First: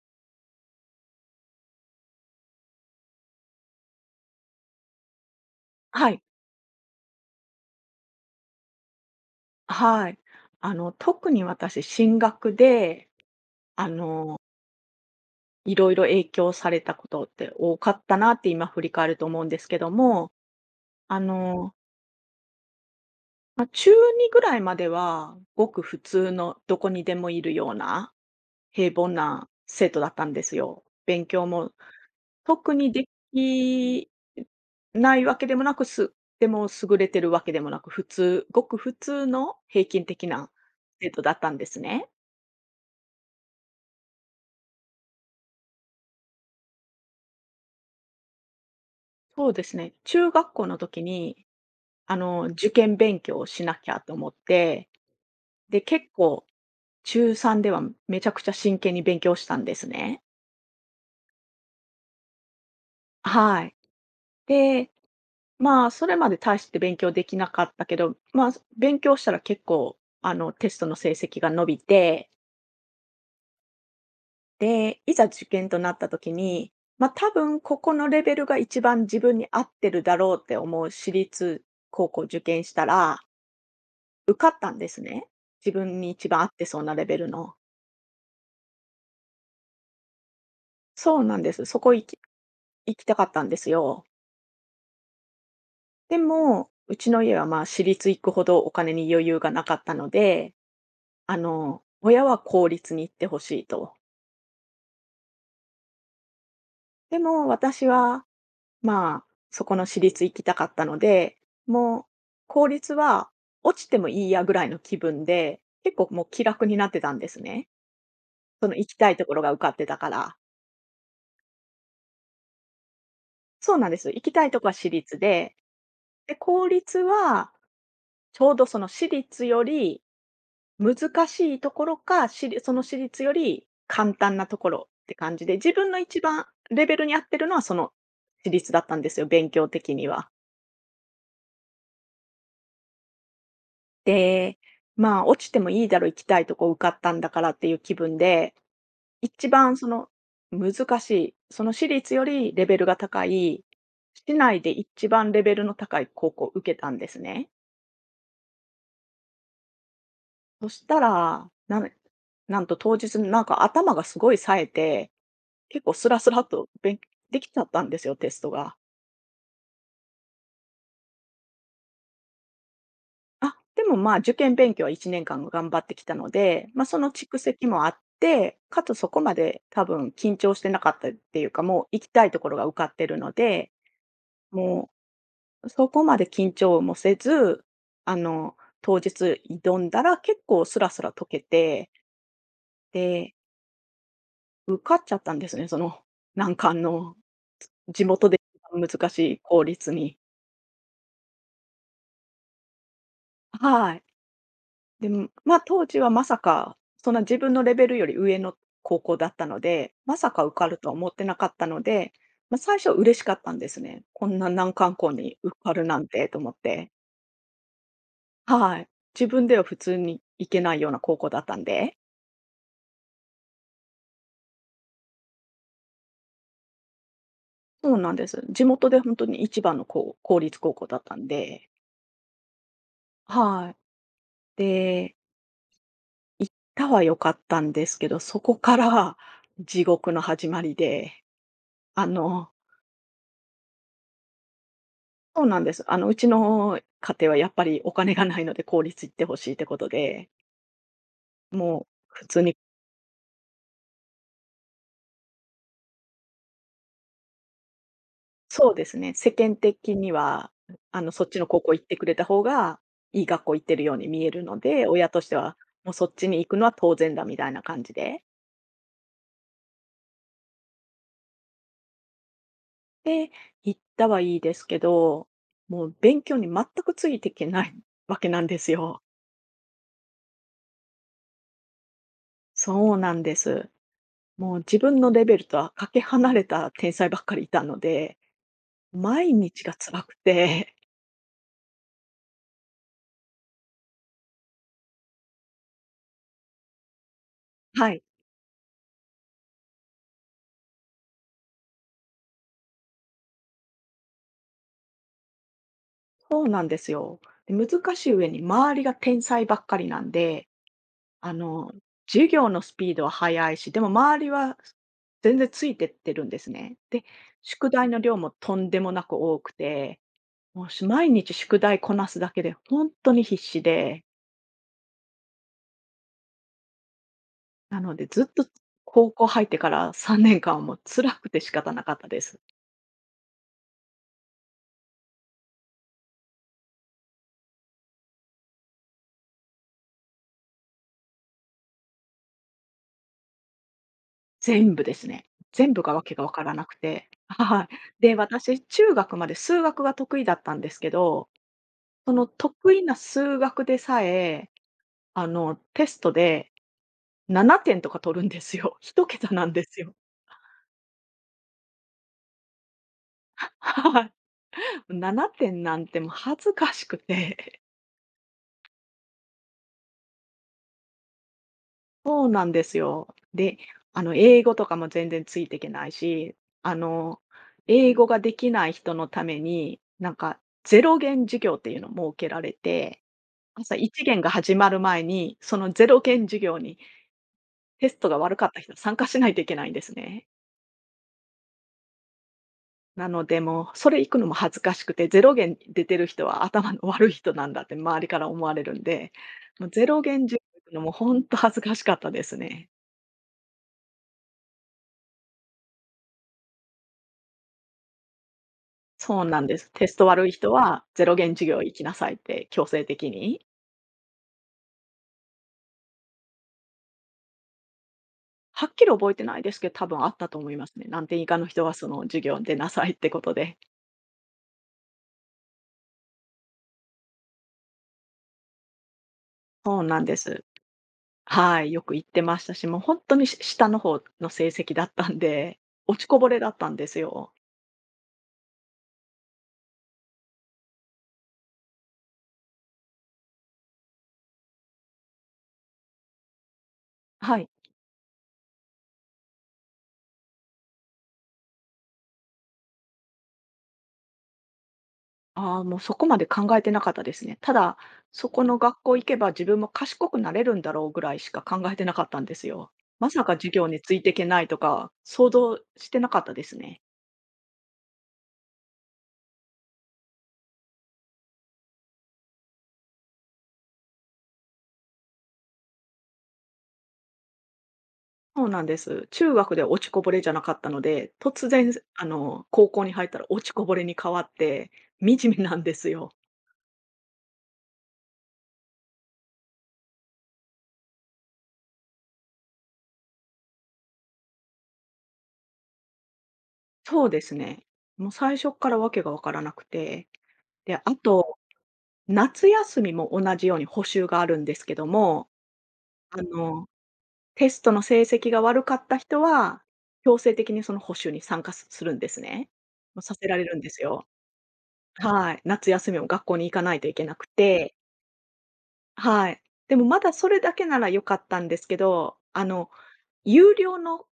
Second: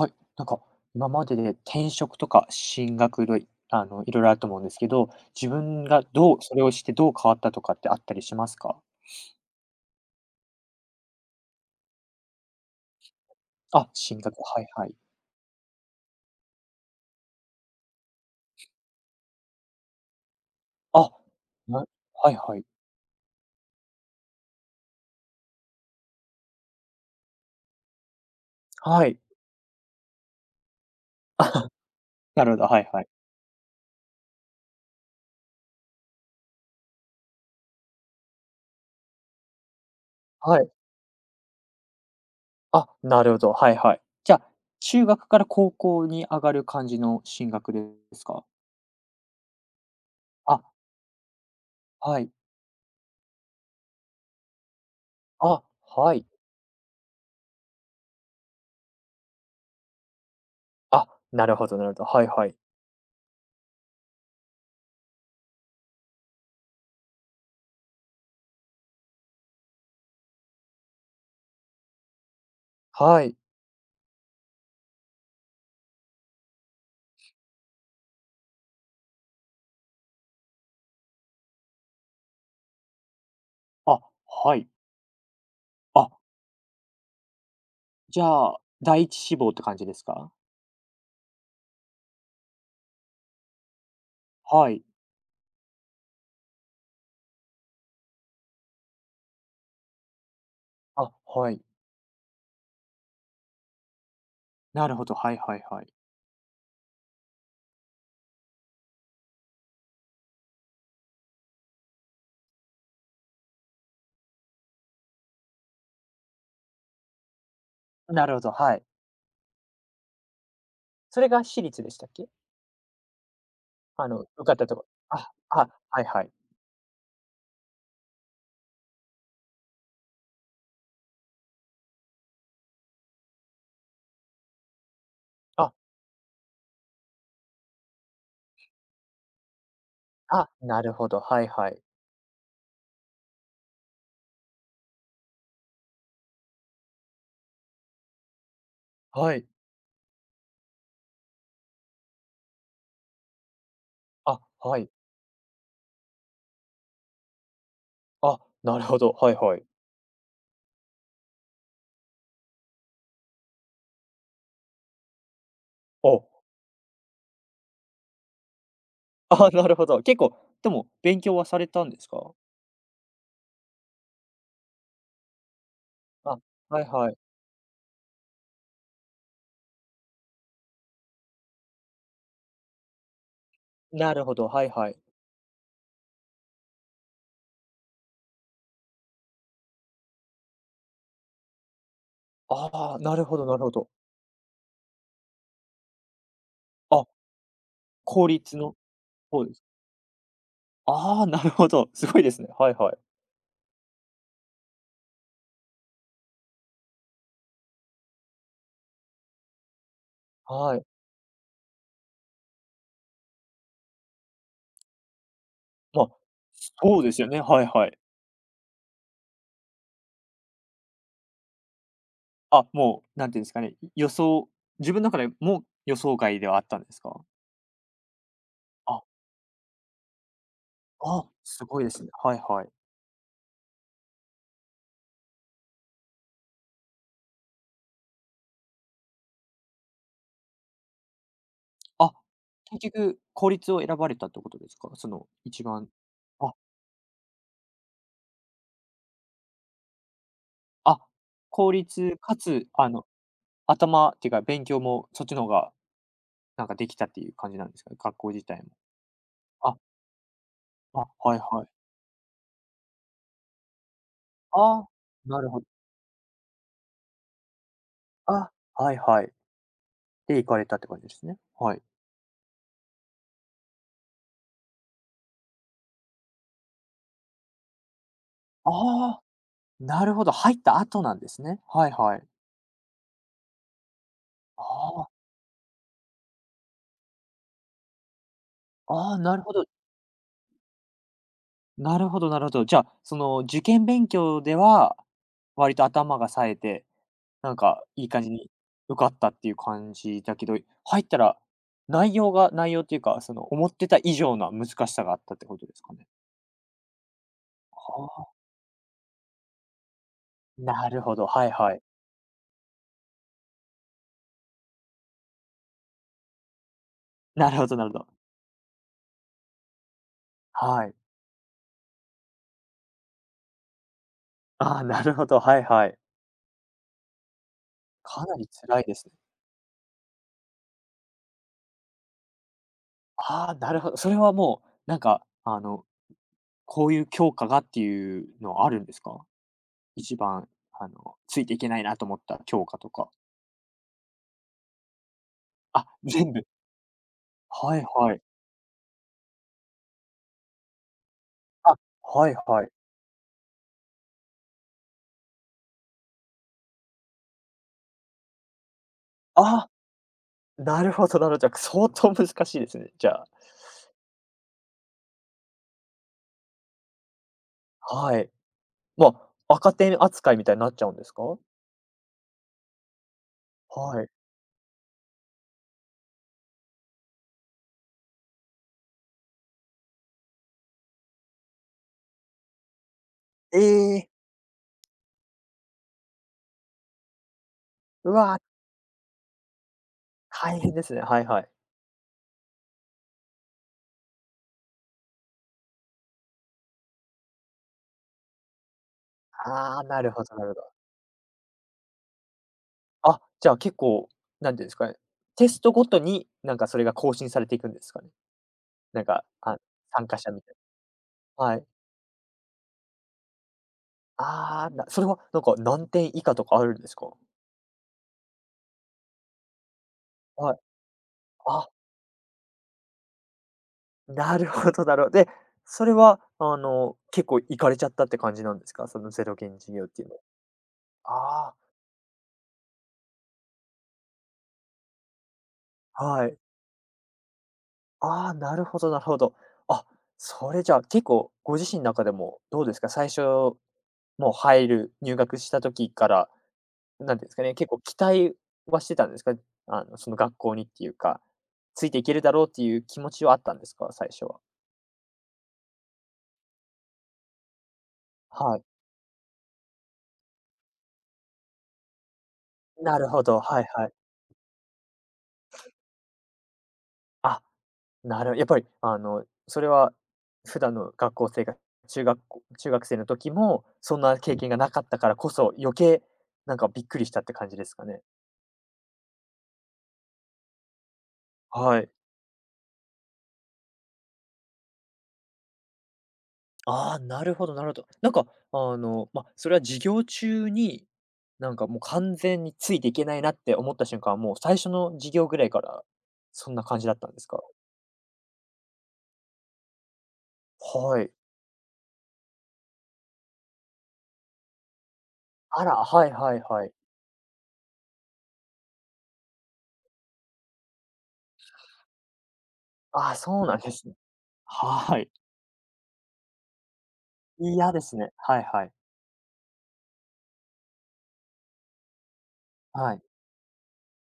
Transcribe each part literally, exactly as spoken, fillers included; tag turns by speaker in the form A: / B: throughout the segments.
A: はい、なんか今までで転職とか進学類、あの、いろいろあると思うんですけど、自分が
B: はい、
A: どうそれをしてどう変わったとかってあったりしますか？
B: はい。あの、特に私、進学で、あ
A: あ、進学、
B: の、
A: はいはい。
B: いろいろ影響されたことって多かったなって今振り返ると思うんですけども、
A: あ、
B: あの、
A: なはいはい。
B: まあ、中ちゅうにぐらいまでは、ごく普通のどこにでもいるような平
A: は
B: 凡
A: い。
B: な生徒だったんですよ。勉強も
A: なるほど、
B: 特
A: はい
B: に
A: は
B: で
A: い。
B: きないわけでもなく、すでも優れてるわけでもなく、普通ごく普通の平均的な
A: はい。
B: 生徒だったんですね。
A: あ、なるほど、はいはい。じゃあ、中学から高校に上がる感じの進学ですか？
B: そうですね。中学
A: あ、
B: 校の時に、あ
A: はい。
B: の、受験勉強をしなきゃと思って、
A: あ、
B: で、結
A: はい。
B: 構、中ちゅうさんではめちゃくちゃ真剣に勉強したんですね。
A: あ、なるほどなるほど。はいはい。
B: はい。で、まあ、それまで大して勉強できなかったけど、まあ、勉強したら結構、あの、テストの成績が伸びて、
A: はい。
B: で、いざ受験となった時に、まあ、多分、ここのレベルが一番自分に合ってるだろうって思う私立高校受験したら、
A: あ、
B: 受か
A: は
B: っ
A: い。
B: たんですね。自分
A: あ、
B: に一番合ってそうなレベルの。
A: じゃあ、第一志望って感じですか？
B: そうなんです。そこ行き行きたかったんですよ。
A: はい。
B: でも、うちの家はまあ、私立行くほどお金に余裕がなかったので、
A: あ、
B: あ
A: はい。
B: の、親は公立に行ってほしいと。
A: なるほど、はいはいはい。
B: でも私は、まあ、そこの私立行きたかったので、もう公立は落ちてもいいやぐらいの気分で、結構もう気楽になってたんですね。
A: なるほど、
B: その
A: はい。
B: 行きたいところが受かってたから。
A: それが私立でしたっけ？
B: そうなんです。
A: あ
B: 行
A: の、
B: きた
A: 受
B: い
A: かっ
B: とこ
A: た
B: は
A: とこ。
B: 私立
A: あ、
B: で、
A: あ、はいはい。
B: で、公立は、ちょうどその私立より難しいところか、私立その私立より簡単なところって感じで、
A: あ、
B: 自分の一番レベルに合ってるのは、その私立だったんですよ、勉強的には。
A: あ、なるほど、はいはい。
B: で、まあ、落ちてもいいだろ、う、行きたいとこ受かったんだからっていう気分で、
A: はい。
B: 一番その難しい、その私立よりレベルが高い、市
A: あ、
B: 内で
A: はい。
B: 一番レベルの高い高校を受けたんですね。
A: あ、なるほど、はいはい。
B: そしたら、なん、なんと当日なんか頭がすごい冴えて、結構スラ
A: お、
B: スラとべんできちゃったんですよ、テストが。
A: あ、なるほど。結構、でも勉強はされたんですか？
B: あ、でもまあ受験勉強はいちねんかん頑張ってきたの
A: あ、
B: で、
A: はい
B: ま、その
A: はい。
B: 蓄積もあって、かつそこまで多分緊張してなかったっていうか、もう行きたいところが受かってるので、
A: なるほど、はいは
B: も
A: い。
B: うそこまで緊張もせず、あの、当日挑んだら結構スラスラ解けて、
A: ああ、なる
B: で
A: ほどなるほど。
B: 受かっちゃったんですね、その難関
A: あ、
B: の、地
A: 公
B: 元で
A: 立
B: 一
A: の
B: 番難しい
A: 方です。
B: 公立に。
A: ああ、なるほど、すごいですね。はいはい。
B: はい。でも、ま、当時はまさか、そんな自分のレベルより上の高校だったので、まさか受か
A: は
B: る
A: い。
B: とは思ってなかったので、まあ、最初は嬉しかったんですね。こんな難関校に受かるな
A: ま
B: ん
A: あ、
B: てと思って。
A: そうですよね、はいはい。
B: はい。自分では普通に行けないような高校だったんで。
A: あ、もう、なんていうんですかね、い予想自分の中でも予想外ではあったんですか？
B: そうなんです。地元で
A: あ、
B: 本当に一番の高公立高校だったん
A: あ、す
B: で。
A: ごいですね。はいはい。
B: はい。で、行ったは良かったんですけど、そこから地獄の始まりで、あ
A: あ、
B: の
A: 結局公立を選ばれたってことですか？その
B: そうな
A: 一
B: んです。
A: 番。
B: あの、うち
A: あ、
B: の家庭はやっぱりお金がないので公立行ってほしいってことで、
A: あ、公
B: もう
A: 立
B: 普
A: か
B: 通に。
A: つ、あの、頭っていうか勉強もそっちの方がなんかできたっていう感じなんですかね？学校自体
B: そ
A: も。
B: うですね、世間
A: あ、
B: 的には、あ
A: あ、
B: の、そっ
A: は
B: ち
A: い
B: の高
A: はい。
B: 校行ってくれた方がいい学校行ってるように見えるの
A: あ、
B: で、親として
A: なる
B: は
A: ほど。
B: もうそっちに行くのは当然だみたいな感じで。
A: あ、はいはい。で、行かれたって感じですね。はい。
B: で、行ったはいいですけど、もう勉強に全くついていけないわけなんです
A: あ
B: よ。
A: あ、なるほど、入った後なんですね。はいはい。
B: そうなんです。もう
A: あ
B: 自分
A: あ。
B: のレベルとはかけ離れた天才ばっかりいたので、
A: ああ、
B: 毎
A: なるほ
B: 日
A: ど。
B: が辛くて、
A: なるほどなるほど。じゃあ、その、受験勉強では、割と頭が冴えて、なんか
B: はい、
A: いい感じに受かったっていう感じだけど、入ったら、内容が内容っていうか、その、思ってた以上な難しさがあったってことですかね？
B: そうなんですよ。で、難
A: は
B: しい上に
A: あ、
B: 周りが天才ばっかりなんで、
A: なるほど、
B: あ
A: はい
B: の、
A: はい。
B: 授業のスピードは速いし、でも周りは全然ついてってるんですね。で、
A: なるほ
B: 宿
A: どな
B: 題
A: る
B: の
A: ほど。
B: 量もとんでもなく多くて、もうし
A: はい。
B: 毎日宿題こなすだけで本当に必死で、
A: ああ、なるほど、はいはい。
B: なのでずっ
A: かな
B: と
A: り辛いです
B: 高
A: ね。
B: 校入ってからさんねんかんはもう辛くて仕方なかったです。
A: ああ、なるほど。それはもう、なんか、あの、こういう教科がっていうのはあるんですか？一番、あの、ついていけないなと思った教科とか。
B: 全部ですね。全部
A: あ、
B: がわけが分
A: 全
B: か
A: 部。
B: らなくて。はい。
A: はい
B: で、
A: はい。
B: 私、中学まで数学が得意だったんですけど、
A: あ、
B: その
A: はいはい。
B: 得意な数学でさえ、あの、テストでななてんとか取るんですよ。一桁なんで
A: あ、
B: すよ。
A: なるほどなるほど。じゃあ、相当難しいですね、じゃあ。
B: はい。ななてんなんてもう恥ずかしくて。
A: はい。ま、赤点扱いみたいになっちゃうんですか？
B: そうなんですよ。で、あ
A: はい。
B: の、英語とかも全然ついていけないし、あの、英語ができない人のために、なんか、ゼロ元授業っていうのも設けられて
A: え
B: 朝いち
A: え、
B: 限が始まる前に、そのぜろ限授業にテスト
A: う
B: が悪
A: わ、
B: かった人は参加しないといけないんですね。
A: 大変ですね。はいはい。
B: なので、もうそれ行くのも恥ずかしくて、れい限出てる人は頭の悪い人なんだって周りから思われるんで、もう
A: ああ、
B: ぜろ
A: なる
B: 限
A: ほど
B: 授
A: なるほ
B: 業行
A: ど。
B: くのも本当恥ずかしかったですね。
A: あ、じゃあ結構、なんていうんですかね、テストごとに、なんかそれが更新されていくんですかね？なん
B: そう
A: か、
B: なん
A: あ、
B: です。テスト
A: 参加
B: 悪い
A: 者み
B: 人
A: たい。
B: はぜろ限授
A: は
B: 業
A: い。
B: 行きなさいって強制的に。
A: ああ、なそれはなんか何点以下とかあるんですか？
B: はっきり覚えてないですけど、多分あったと思
A: は
B: い
A: い。
B: ますね。何点以下の人
A: あ、
B: はその授業に出なさいってことで。
A: なるほどなるほどで、それはあの、結構行かれちゃったって感じなんですか？そのゼロ件事
B: そう
A: 業っ
B: な
A: て
B: ん
A: いうの
B: で
A: は。
B: す。
A: あ
B: はい、よく行ってましたし、もう本当にし下の方の成績だったんで、落
A: あ、
B: ちこぼ
A: は
B: れ
A: い。
B: だったんですよ。
A: ああ、なるほどなるほど。あ、それじゃあ結構ご自身の中でもどうですか？最初、もう入る入学した時から、なんていうんです
B: は
A: か
B: い。
A: ね、結構期待はしてたんですか？あの、その学校にっていうか、ついていけるだろうっていう気持ちはあったんですか？最初は。
B: ああ、もうそこまで考えてなかったですね。ただ、そこ
A: は
B: の
A: い。
B: 学校行けば自分も賢くなれるんだろうぐらいしか考えてなかったんですよ。
A: な
B: ま
A: るほ
B: さか
A: ど、
B: 授
A: はい
B: 業に
A: はい。
B: ついていけないとか、想像してなかったですね。
A: あ、なるやっぱり、あの、それは普段の学校生活、中学校中学生の時も、そんな経験がなかったからこそ、余計なんかびっくりしたって感じですかね。
B: そうなんです。中学で落ちこぼれじゃなかったので、突然、
A: はい。
B: あの、高校に入ったら落ちこぼれに変わって、惨めなんですよ。
A: ああ、なるほどなるほど。なんか、あの、ま、それは授業中に、なんかもう完全についていけないなって思った瞬間は、もう最初の授業ぐらいから、そんな感じだっ
B: そ
A: た
B: う
A: ん
B: で
A: です
B: す
A: か？
B: ね。もう最初からわけがわからなくて。で、あ
A: はい。
B: と、夏休みも同じように補習があるんですけども、
A: あら、はい
B: あ
A: はいは
B: の、
A: い。
B: テストの成績が悪かった人は、強制的にその補習に参加すするんですね。もう
A: ああ、
B: させら
A: そ
B: れ
A: う
B: る
A: なん
B: んで
A: で
B: す
A: すね。
B: よ。
A: はい。
B: はい。夏休みも学校に行かないといけなく
A: 嫌
B: て、
A: ですね。はいはい。
B: はい。でもまだそれだけなら良かったんですけど、あの、
A: はい。
B: 有料の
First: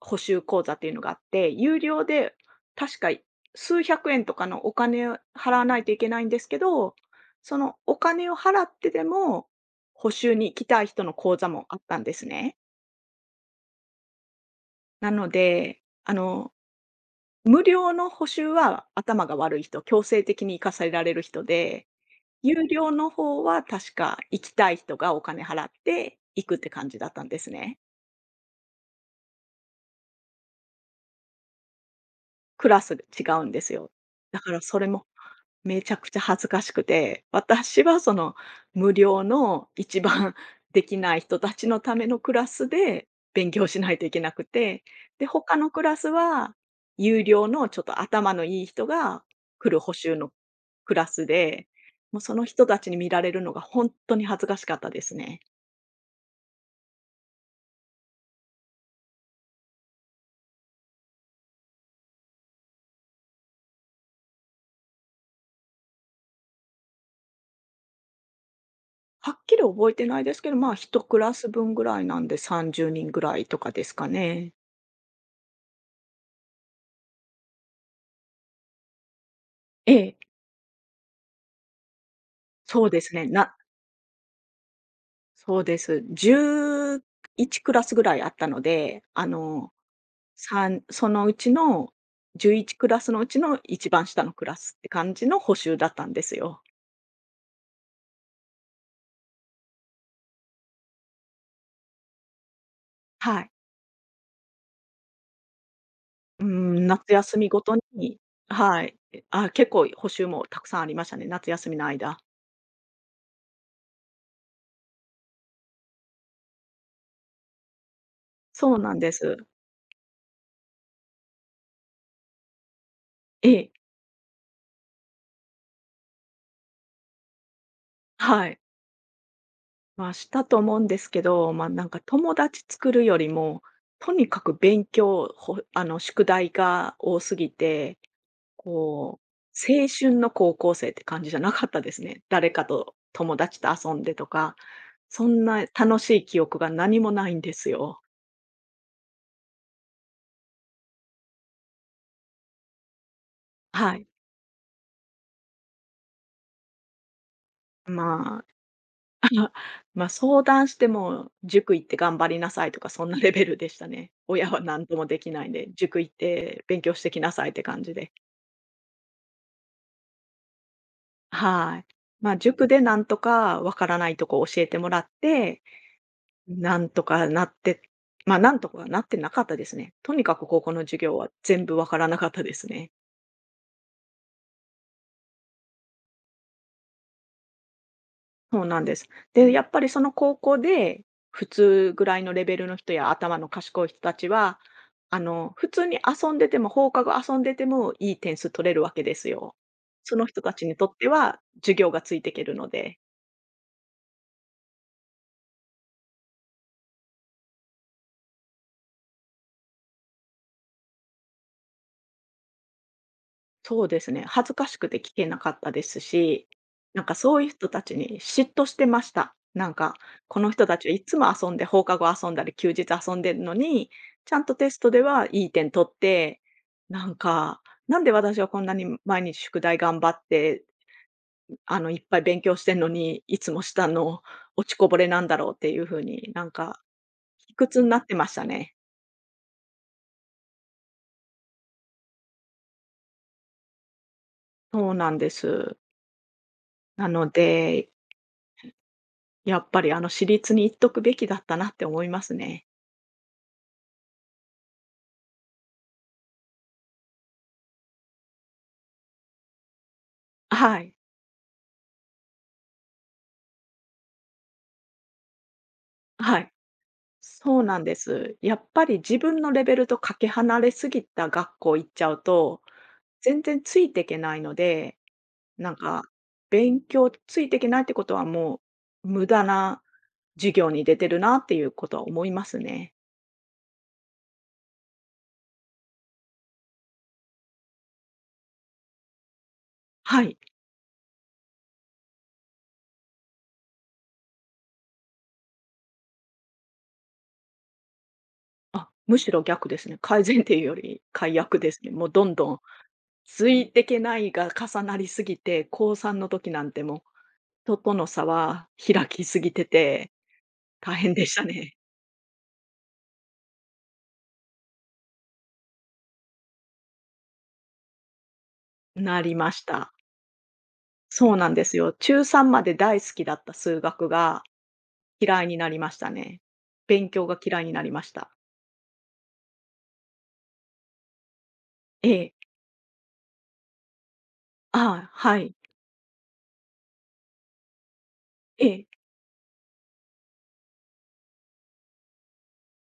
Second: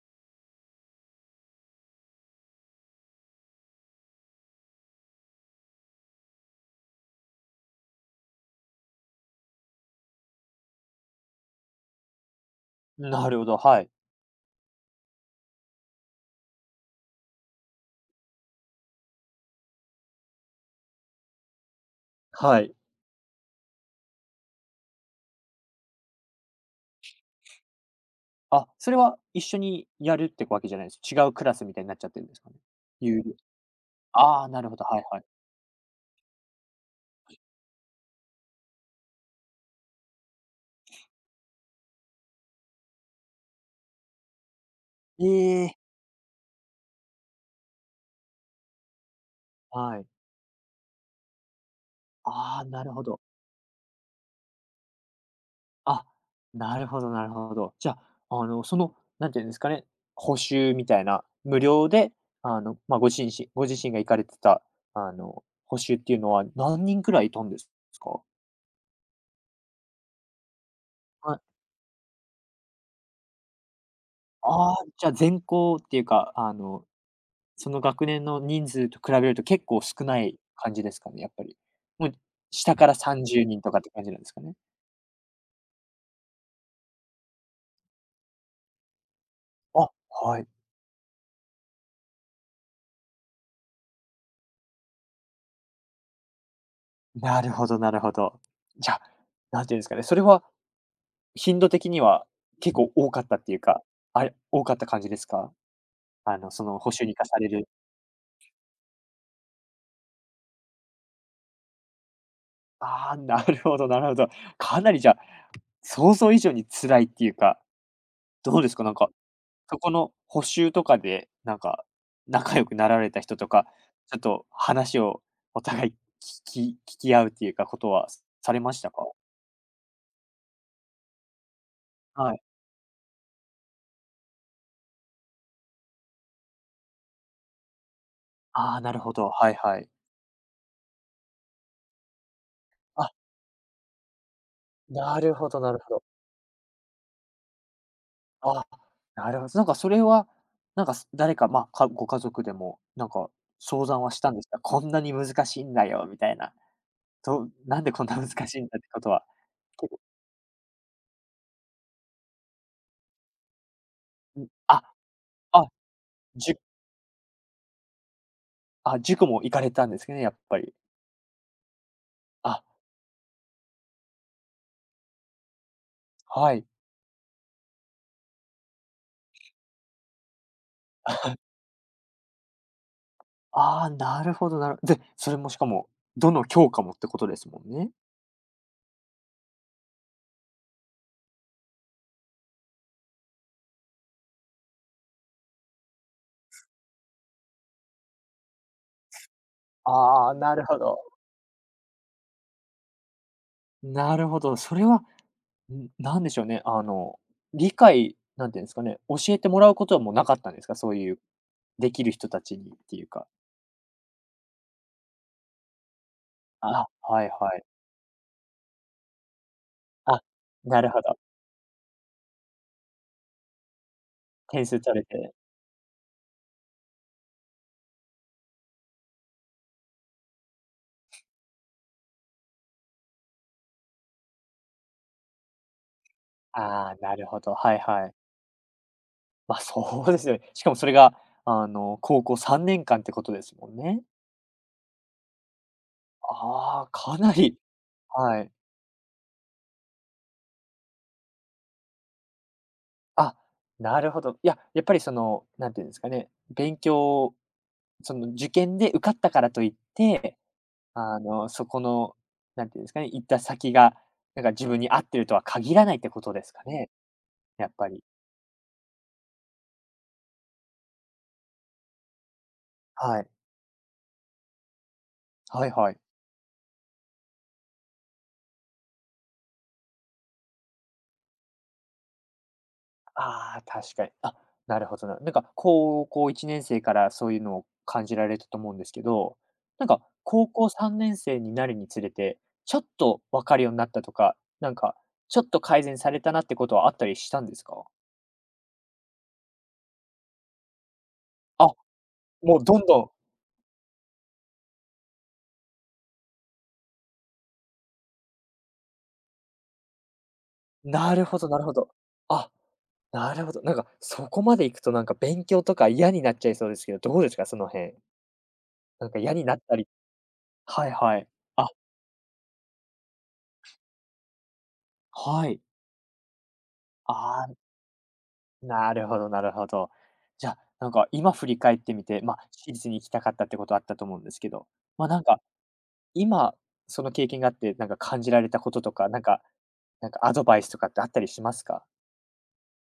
B: 補修講座っていうのがあって、有料で確か数百円とかのお金を払わないといけないんですけど、そのお金を払ってでも補修に行きたい人の講座もあったんですね。
A: なるほど、はい。
B: なので、あの、無料の補修は頭が悪い人、強制的に行かされられる人で、
A: は
B: 有
A: い。
B: 料の方は確か行きたい人がお金払って行くって感じだったんですね。
A: あ、それは一緒にやるってわけじゃないです。違うクラスみたいになっちゃってるんですかね？
B: クラスが
A: ゆう
B: 違うんですよ。だ
A: ああ、
B: から
A: なるほ
B: そ
A: ど、
B: れ
A: はい
B: も
A: はい。
B: めちゃくちゃ恥ずかしくて、私はその無料の一番 できない人たちのためのクラスで勉強しないといけなくて、で、
A: え
B: 他の
A: え、
B: クラスは有料のちょっと頭のいい人が来る補
A: はい。
B: 習のクラスで、もうその
A: あ
B: 人
A: あ、
B: た
A: な
B: ち
A: る
B: に
A: ほ
B: 見ら
A: ど。
B: れるのが本当に恥ずかしかったですね。
A: あ、なるほどなるほど。じゃあ、あの、その、なんていうんですかね、補習みたいな、無料で、あの、まあ、ご自身しご自身が行かれてた、あの、補習っていうのは何人くらいいたんですか？
B: はっきり覚えてないですけど、まあ一クラ
A: はい。
B: ス分ぐらいなんでさんじゅうにんぐらいとかですかね。
A: ああ、じゃ、全校っていうか、あの、その学年の人数と比べると結構
B: え
A: 少
B: え、
A: ない感じですかね、やっぱり。もう下
B: そ
A: か
B: う
A: ら
B: ですね。
A: 30
B: な
A: 人とかって感じなんですかね？
B: そうです。じゅういちクラスぐらいあったので、あの、
A: あ、はい。
B: さんそのうちのじゅういちクラスのうちの一番下のクラスって感じの補習だったんですよ。
A: なるほどなるほど。じゃ、何て言うんですかね、それは頻度的には結構多かった
B: は
A: っ
B: い。
A: ていうか、あれ、多かった感じですか？あ
B: うー
A: の、その
B: ん、
A: 補習
B: 夏
A: に行かさ
B: 休
A: れ
B: みご
A: る。
B: とに、はい。え、あ、結構補習もたくさんありましたね、夏休みの間。
A: ああ、なるほどなるほど。かなりじゃあ、想像以上に辛いっていうか、どうで
B: そ
A: す
B: う
A: か？な
B: な
A: ん
B: ん
A: か
B: です。
A: そこの補習とかで、なんか、仲良くなられた人と
B: え
A: か、
B: え、
A: ちょっと話をお互い聞き聞き合うっていうか、ことは
B: は
A: さ
B: い。
A: れましたか？
B: まあ、したと思うんですけど、まあ、なんか
A: は
B: 友
A: い。
B: 達作るよりも、とにかく勉強、ほあの、宿題が多すぎて
A: ああ、なるほ
B: こ
A: ど、はい
B: う、
A: は
B: 青
A: い。
B: 春の高校生って感じじゃなかったですね。誰かと
A: あ、
B: 友達と遊んでとか、
A: な
B: そ
A: る
B: ん
A: ほど
B: な
A: なるほ
B: 楽
A: ど。
B: しい記憶が何もないんですよ。
A: あ、なるほど。なんかそれは、なんか、す誰か、まあ、かご家族でも、なんか、相
B: は
A: 談
B: い。
A: はしたんですか？こんなに難しいんだよみたいな。となんで
B: ま
A: こんな難
B: あ、
A: しいんだってことは、結構。
B: まあ、相談しても「塾行って頑張りなさい」とかそんなレベルでしたね。親は
A: あ、
B: 何ともできないん
A: あ、
B: で、「塾行っ
A: じゅ
B: て勉強してきなさい」って感じで。
A: あ、塾も行かれたんですね、やっぱり。
B: はい。まあ、
A: あ、
B: 塾でなんとかわからないとこ教えてもらって
A: はい。
B: なんとかなって、ま、なんとかなってなかったですね。とにかく高校の授業は全部わからなかったですね。
A: ああ、なるほどなるで、それもしかも、どの教科もってことですもんね。
B: そうなんです。で、やっぱりその高校で、普通ぐらいのレベルの人や頭の賢い人たちは、あの、普通に遊んでても、放課後遊んでてもいい点数取れるわけですよ。その
A: ああ、
B: 人た
A: な
B: ち
A: る
B: に
A: ほ
B: とっ
A: ど。
B: ては、授業がついていけるので。
A: なるほど、それは、ん、なんでしょうね、あの、理解なんていうんですかね、教えてもらうことはもうなかったんですか？そういう、できる人たちにっていうか。
B: そうですね。恥ずかしくて聞けなかったですし、
A: あ。
B: なんか
A: はい
B: そういう
A: はい。
B: 人たちに嫉妬してました。なんか、
A: あ、
B: この人た
A: な
B: ち
A: る
B: は
A: ほ
B: いつ
A: ど。
B: も遊んで、放課後遊んだり、休日遊んでるのに、ちゃんと
A: 点
B: テ
A: 数
B: スト
A: 取
B: で
A: れ
B: は
A: て。
B: いい点取って、なんか、なんで私はこんなに毎日宿題頑張って、あの、いっぱい勉強してんのに、いつも下の落ちこぼれなんだろうっていうふうになんか、
A: ああ、なるほど、
B: 卑
A: はい
B: 屈にな
A: は
B: っ
A: い。
B: てましたね。
A: まあ、そうですよね。しかもそれが、あの、高校さんねんかんってことですもんね。
B: そうなんです。
A: ああ、
B: な
A: か
B: の
A: なり。
B: で、
A: はい。
B: やっぱりあの私立に行っとくべきだったなって思いますね。
A: あ、なるほど。いや、やっぱりその、なんていうんですかね、勉強、その受験で受かったからといって、
B: はい、
A: あの、そこの、なんていうんですかね、行った先が、なんか自分に合ってるとは限らないってこと
B: は
A: で
B: い。
A: すかね、
B: そう
A: やっ
B: なん
A: ぱ
B: で
A: り。
B: す。やっぱり自分のレベルとかけ離れすぎた学校行っちゃうと、
A: はい。
B: 全然ついていけないので、
A: は
B: な
A: い
B: ん
A: はい。
B: か、勉強ついていけないってことはもう、無駄な授業に出てるなっていうことは思いますね。
A: ああ、確かに。あ、なるほどな。なんか高校いちねん生からそういうのを感じられたと思うんですけど、なんか
B: はい。
A: 高校さんねん生になるにつれて、ちょっと分かるようになったとか、なんかちょっと改善されたなってことはあったりしたんですか？
B: あ、むしろ逆ですね。改善っていうより改悪
A: あ、
B: ですね。もうどんど
A: も
B: ん
A: うどんどん。
B: ついてけないが重なりすぎて、高さんの時なんてもう、人との差は開きすぎてて、大変
A: な
B: で
A: る
B: し
A: ほ
B: た
A: どなるほ
B: ね。
A: ど。あ、なるほど。なんかそこまで行くとなんか勉強とか嫌になっちゃいそうですけど、どうですか？その辺。なんか
B: な
A: 嫌
B: り
A: に
B: ま
A: なっ
B: し
A: たり。
B: た。
A: はいはい。
B: そうなんで
A: あ、
B: すよ。中さんまで大好きだった数学が嫌
A: は
B: いに
A: い。
B: なりましたね。勉強が
A: ああ。
B: 嫌いになりました。
A: なるほどなるほど。じゃあ、なんか今振り返ってみ
B: え
A: て、
B: え。
A: まあ、私立に行きたかったってことあったと思うんですけど、
B: あ
A: ま、
B: あ、
A: なん
B: は
A: か、
B: い。
A: 今その経験があって、なんか感じられたこと
B: え
A: と
B: え。
A: か、なんかなんかアドバイスとかってあったりしますか？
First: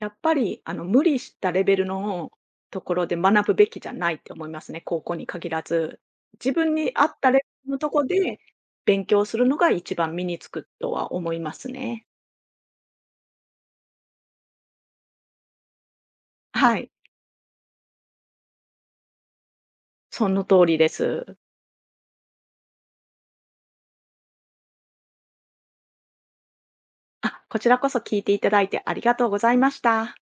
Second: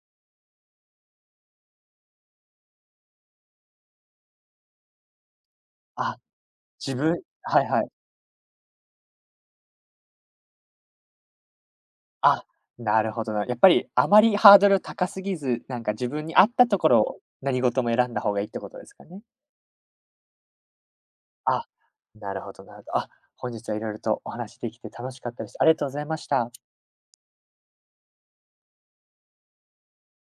B: やっぱり、あの、無理したレベルのところで学ぶべきじゃないって思いますね、高校に限らず。
A: あ、
B: 自分に
A: 自
B: 合
A: 分
B: ったレベ
A: はい
B: ルの
A: はい。
B: とこで勉強するのが一番身につくとは思いますね。
A: あ、なるほどな。やっぱりあまりハードル高すぎず、なんか自分に合った
B: は
A: とこ
B: い、
A: ろを何事も選んだ方がいいってことですかね？
B: その通りです。
A: あ、なるほどなるほど。あ、本日はいろいろとお話できて楽しかったです。ありがとうございました。
B: あ、こちらこそ聞いていただいてありがとうございました。